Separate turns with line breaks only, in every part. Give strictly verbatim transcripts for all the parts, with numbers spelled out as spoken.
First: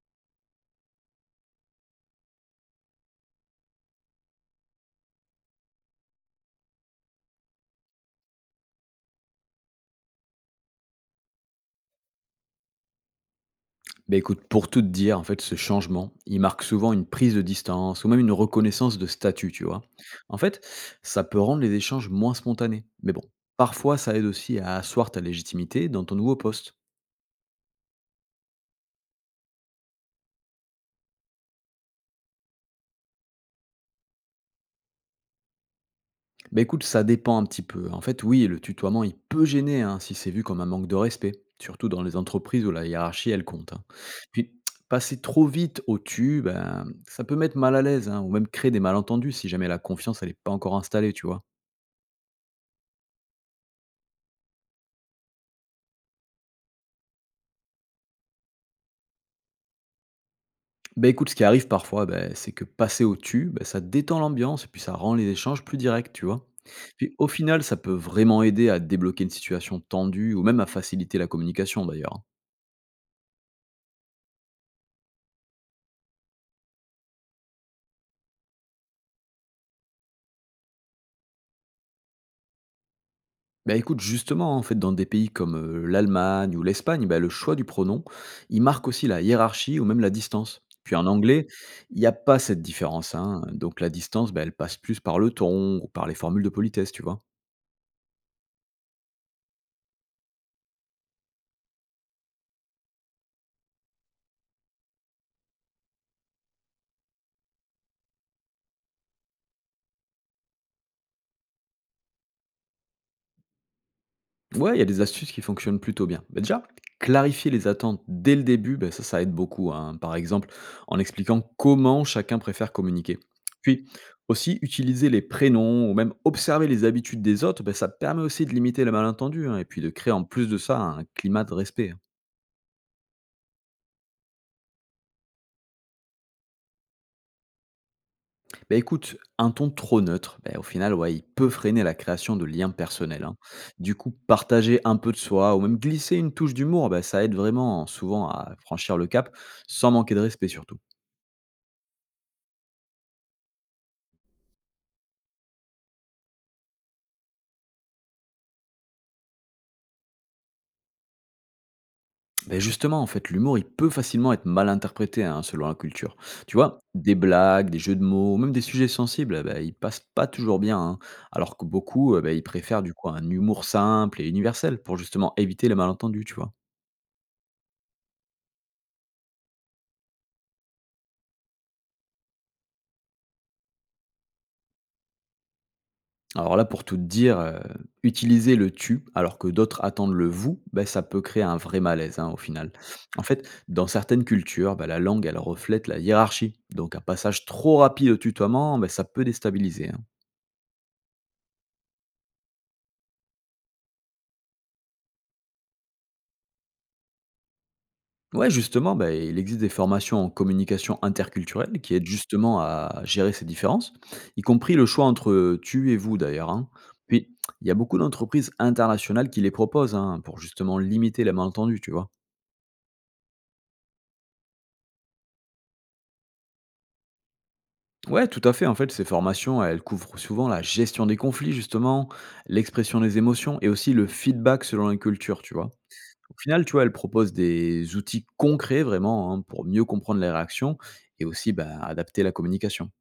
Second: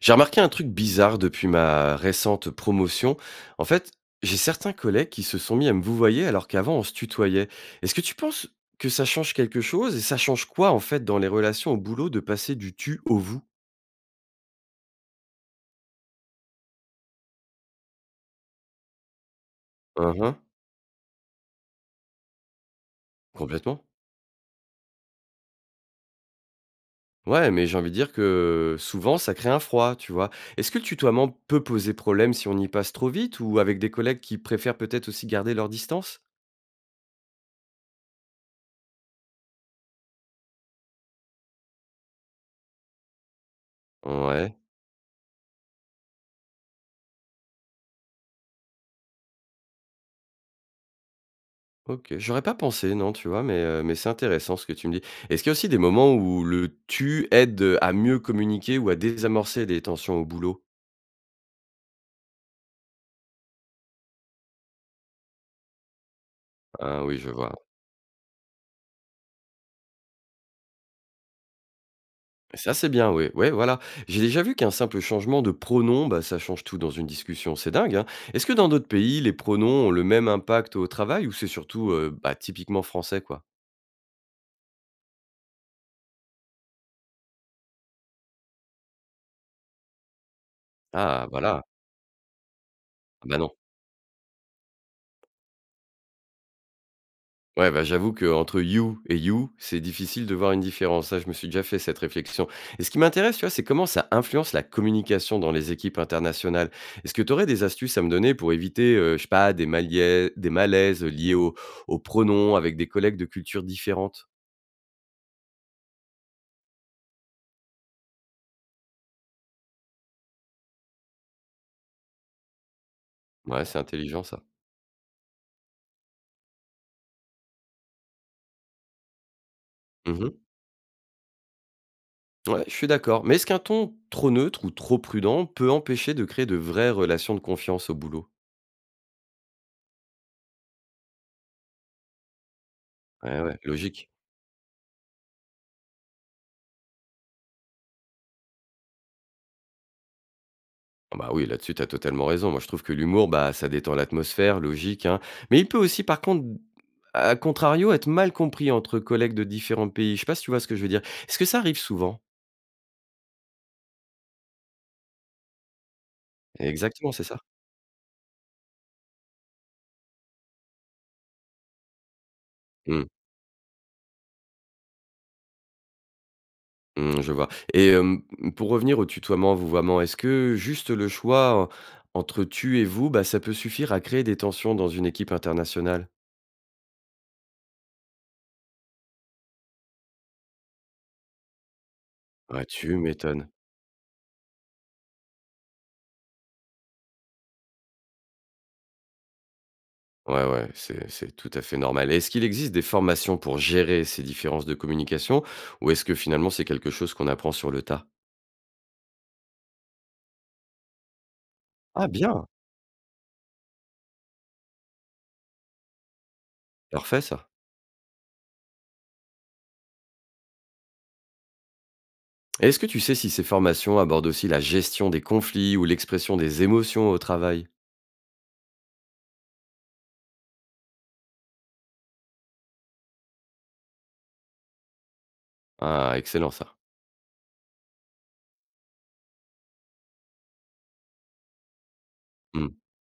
J'ai remarqué un truc bizarre depuis ma récente promotion. En fait, j'ai certains collègues qui se sont mis à me vouvoyer alors qu'avant on se tutoyait. Est-ce que tu penses que ça change quelque chose et ça change quoi en fait dans les relations au boulot de passer du tu au vous?
Bah écoute, pour tout te dire, en fait, ce changement, il marque souvent une prise de distance ou même une reconnaissance de statut, tu vois.
Hein,
En
hein,
fait, ça peut rendre les échanges moins spontanés. Mais bon,
complètement.
parfois, ça aide aussi à asseoir ta légitimité dans ton nouveau poste.
Ouais, mais j'ai envie de dire que souvent ça crée un froid, tu vois. Est-ce que le tutoiement peut poser problème si on y passe trop vite ou avec des collègues qui préfèrent peut-être aussi garder leur distance?
Bah écoute, ça dépend un petit peu. En fait, oui, le tutoiement, il peut gêner hein, si c'est vu comme un manque de respect, surtout dans les entreprises où la hiérarchie, elle compte, hein. Puis,
Ouais.
passer trop vite au tu, ben, ça peut mettre mal à l'aise hein, ou même créer des malentendus si jamais la confiance, elle n'est pas encore installée, tu vois.
OK, j'aurais pas pensé non, tu vois? Mais, heu, mais c'est intéressant ce que tu me dis. Est-ce qu'il y a aussi des moments où le «tu» aide, heu, à mieux communiquer ou à désamorcer des tensions au boulot?
Bah, écoute, ce qui arrive parfois, bah, c'est que passer au-dessus, bah, ça détend l'ambiance et puis ça rend les échanges plus directs, tu vois.
Ah
Puis
oui,
au
je vois.
final, ça peut vraiment aider à débloquer une situation tendue ou même à faciliter la communication d'ailleurs, hein.
Ça, c'est bien, oui. Ouais, voilà. J'ai déjà vu qu'un simple changement de pronom, bah, ça change tout dans une discussion. C'est dingue, hein? Est-ce que dans d'autres pays, les pronoms ont le même impact au travail ou c'est surtout, heu, bah, typiquement français, quoi?
Bah écoute, justement, en fait, dans des pays comme euh, l'Allemagne ou l'Espagne, bah, le choix du pronom, il marque aussi la hiérarchie ou même la distance. Puis en
Ah,
anglais,
voilà.
il n'y a pas cette différence,
Ah bah,
hein.
non.
Donc la distance, bah, elle passe plus par le ton ou par les formules de politesse, tu vois.
Ouais, bah, j'avoue qu'entre You et You, c'est difficile de voir une différence. Ça, je me suis déjà fait cette réflexion. Et ce qui m'intéresse, tu vois, c'est comment ça influence la communication dans les équipes internationales. Est-ce que tu aurais des astuces à me donner pour éviter, euh, je sais pas, des, malia- des malaises liés au- aux pronoms avec des collègues de cultures différentes?
Ouais, il y a des astuces qui fonctionnent plutôt bien. Bah, déjà, clarifier les attentes dès le début, bah, ça, ça aide beaucoup, hein. Par exemple, en expliquant comment chacun préfère communiquer.
Ouais, c'est
Puis,
intelligent ça.
aussi, utiliser les prénoms ou même observer les habitudes des autres, bah, ça permet aussi de limiter le malentendu hein, et puis de créer en
Mhm.
plus de ça un climat de respect, hein.
Ouais, je suis d'accord. Mais est-ce qu'un ton trop neutre ou trop prudent peut empêcher de créer de vraies relations de confiance au boulot?
Bah, écoute, un ton trop neutre, bah, au final, ouais, il peut freiner la création de liens personnels, hein.
Ouais, ouais,
Du
logique.
coup, partager un peu de soi ou même glisser une touche d'humour, bah, ça aide vraiment hein, souvent à franchir le cap sans manquer de respect surtout.
Ah bah oui, là-dessus, tu as totalement raison. Moi, je trouve que l'humour, bah, ça détend l'atmosphère, logique, hein. Mais il peut aussi, par contre, à contrario, être mal compris entre collègues de différents pays. Je sais pas si tu vois ce que je veux dire. Est-ce que ça arrive souvent?
Ben justement, en fait, l'humour, il peut facilement être mal interprété hein, selon la culture. Tu vois,
Exactement,
des
c'est ça.
blagues, des jeux de mots, même des sujets sensibles, eh ben, ils passent pas toujours bien, hein. Alors que beaucoup, eh ben, ils préfèrent du
Hmm,
coup un humour simple et universel pour justement éviter les malentendus, tu vois.
hmm, je vois. Et euh, pour revenir au tutoiement, vouvoiement, est-ce que juste le choix en- entre tu et vous, bah, ça peut suffire à créer des tensions dans une équipe internationale?
Alors là, pour tout te dire, euh, utiliser le tu alors que d'autres attendent le vous, ben, ça peut créer un vrai malaise hein, au
Ah,
final.
tu
En fait,
m'étonnes.
dans certaines cultures, ben, la langue, elle reflète la hiérarchie. Donc un passage trop rapide au tutoiement, ben, ça peut déstabiliser, hein.
Ouais, ouais, c'est c'est tout à fait normal. Et est-ce qu'il existe des formations pour gérer ces différences de communication ou est-ce que finalement c'est quelque chose qu'on apprend sur le tas?
Ouais, justement, bah, il existe des formations en communication interculturelle qui aident
Ah bien,
justement à gérer ces différences, y compris le choix entre tu et vous d'ailleurs, hein.
parfait
Puis,
ça.
il y a beaucoup d'entreprises internationales qui les proposent hein, pour justement limiter les malentendus, tu vois.
Et est-ce que tu sais si ces formations abordent aussi la gestion des conflits ou l'expression des émotions au travail?
Ouais, tout à fait. En fait, ces formations, elles couvrent souvent la gestion des conflits, justement, l'expression des émotions et aussi le feedback selon la culture, tu vois.
Ah,
Au
excellent
final, tu
ça.
vois, elles proposent des outils concrets vraiment hein, pour mieux comprendre les réactions et aussi bah, adapter la
Hmm.
communication.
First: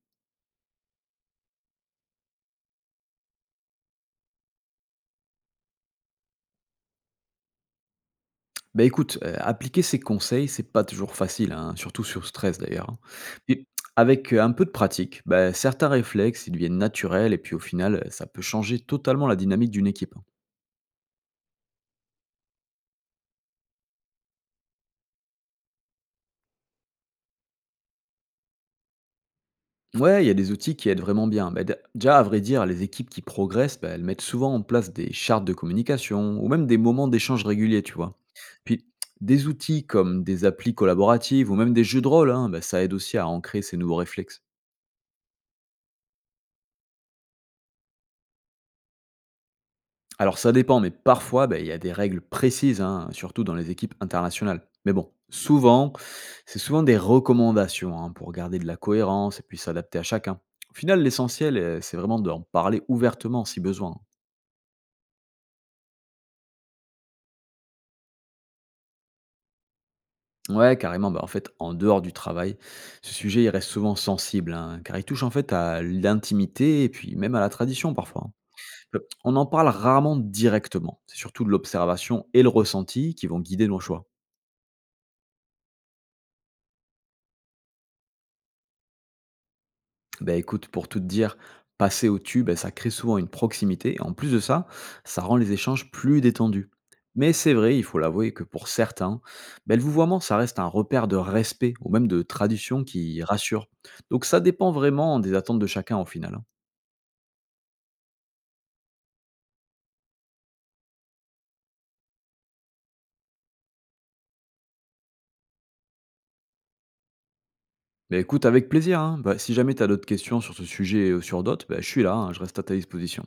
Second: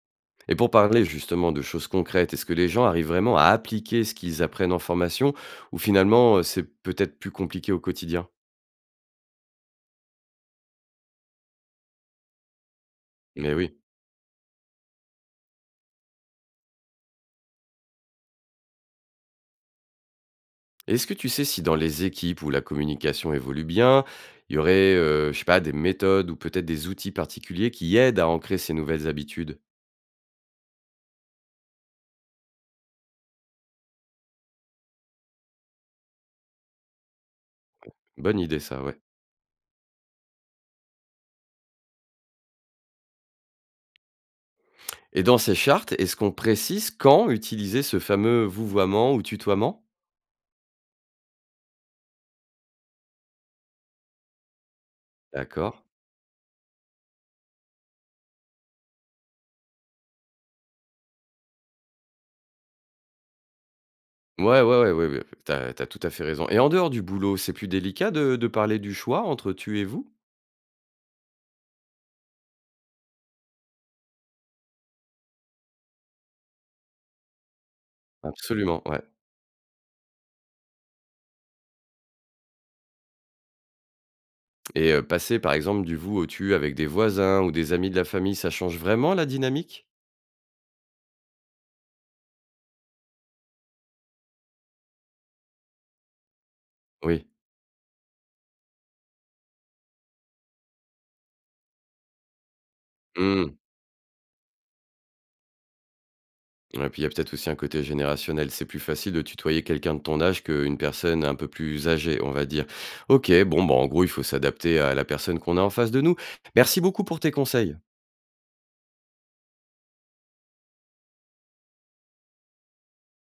Et pour parler justement de choses concrètes, est-ce que les gens arrivent vraiment à appliquer ce qu'ils apprennent en formation ou finalement euh, c'est peut-être plus compliqué au quotidien?
Bah, écoute, heu, appliquer ces conseils, c'est pas toujours facile, hein, surtout sur stress d'ailleurs, hein.
Mais
Mais
oui.
avec, heu, un peu de pratique, bah, certains réflexes, ils deviennent naturels et puis au final, heu, ça peut changer totalement la dynamique d'une équipe, hein.
Est-ce que tu sais si dans les équipes où la communication évolue bien, il y aurait, heu, je sais pas, des méthodes ou peut-être des outils particuliers qui aident à ancrer ces nouvelles habitudes?
Ouais, il y a des outils qui aident vraiment bien. Bah, dé déjà à vrai dire, les équipes qui progressent, bah, elles mettent souvent en place des chartes de communication ou même des moments d'échange réguliers, tu vois?
Bonne idée ça,
Puis
ouais.
des outils comme des applis collaboratives ou même des jeux de rôle, hein, bah, ça aide aussi à ancrer ces nouveaux réflexes.
Et dans ces chartes, est-ce qu'on précise quand utiliser ce fameux vouvoiement ou tutoiement?
Alors ça dépend, mais parfois, bah, il y a des règles précises, hein, surtout dans les équipes internationales. Mais bon,
D'accord.
souvent, c'est souvent des recommandations hein, pour garder de la cohérence et puis s'adapter à chacun. Au final, l'essentiel, euh, c'est vraiment d'en parler ouvertement si besoin, hein.
Ouais, ouais, ouais, ouais, ouais, tu as tout à fait raison. Et en dehors du boulot, c'est plus délicat de de parler du choix entre tu et vous?
Ouais, carrément, bah, en fait, en dehors du travail, ce sujet, il reste souvent sensible, hein, car il touche en fait à l'intimité et puis même à la tradition parfois, hein.
Absolument,
Euh,
ouais.
On en parle rarement directement, c'est surtout de l'observation et le ressenti qui vont guider nos choix.
Et heu, passer par exemple du vous au tu avec des voisins ou des amis de la famille, ça change vraiment la dynamique?
Bah écoute, pour tout te dire, passer au tube, ça crée souvent une proximité. Et en plus de ça, ça rend les échanges plus détendus.
Oui.
Mais c'est vrai, il faut l'avouer que pour certains, bah, le vouvoiement, ça reste un repère de respect ou même de tradition qui
Mmh.
rassure. Donc ça dépend vraiment des attentes de chacun au final, hein.
Ouais, puis il y a peut-être aussi un côté générationnel. C'est plus facile de tutoyer quelqu'un de ton âge qu'une personne un peu plus âgée, on va dire. OK, bon, bah, en gros, il faut s'adapter à la personne qu'on a en face de nous. Merci beaucoup pour tes conseils.
Mais écoute, avec plaisir, hein. Bah, si jamais tu as d'autres questions sur ce sujet ou sur d'autres, bah, je suis là, hein, je reste à ta disposition.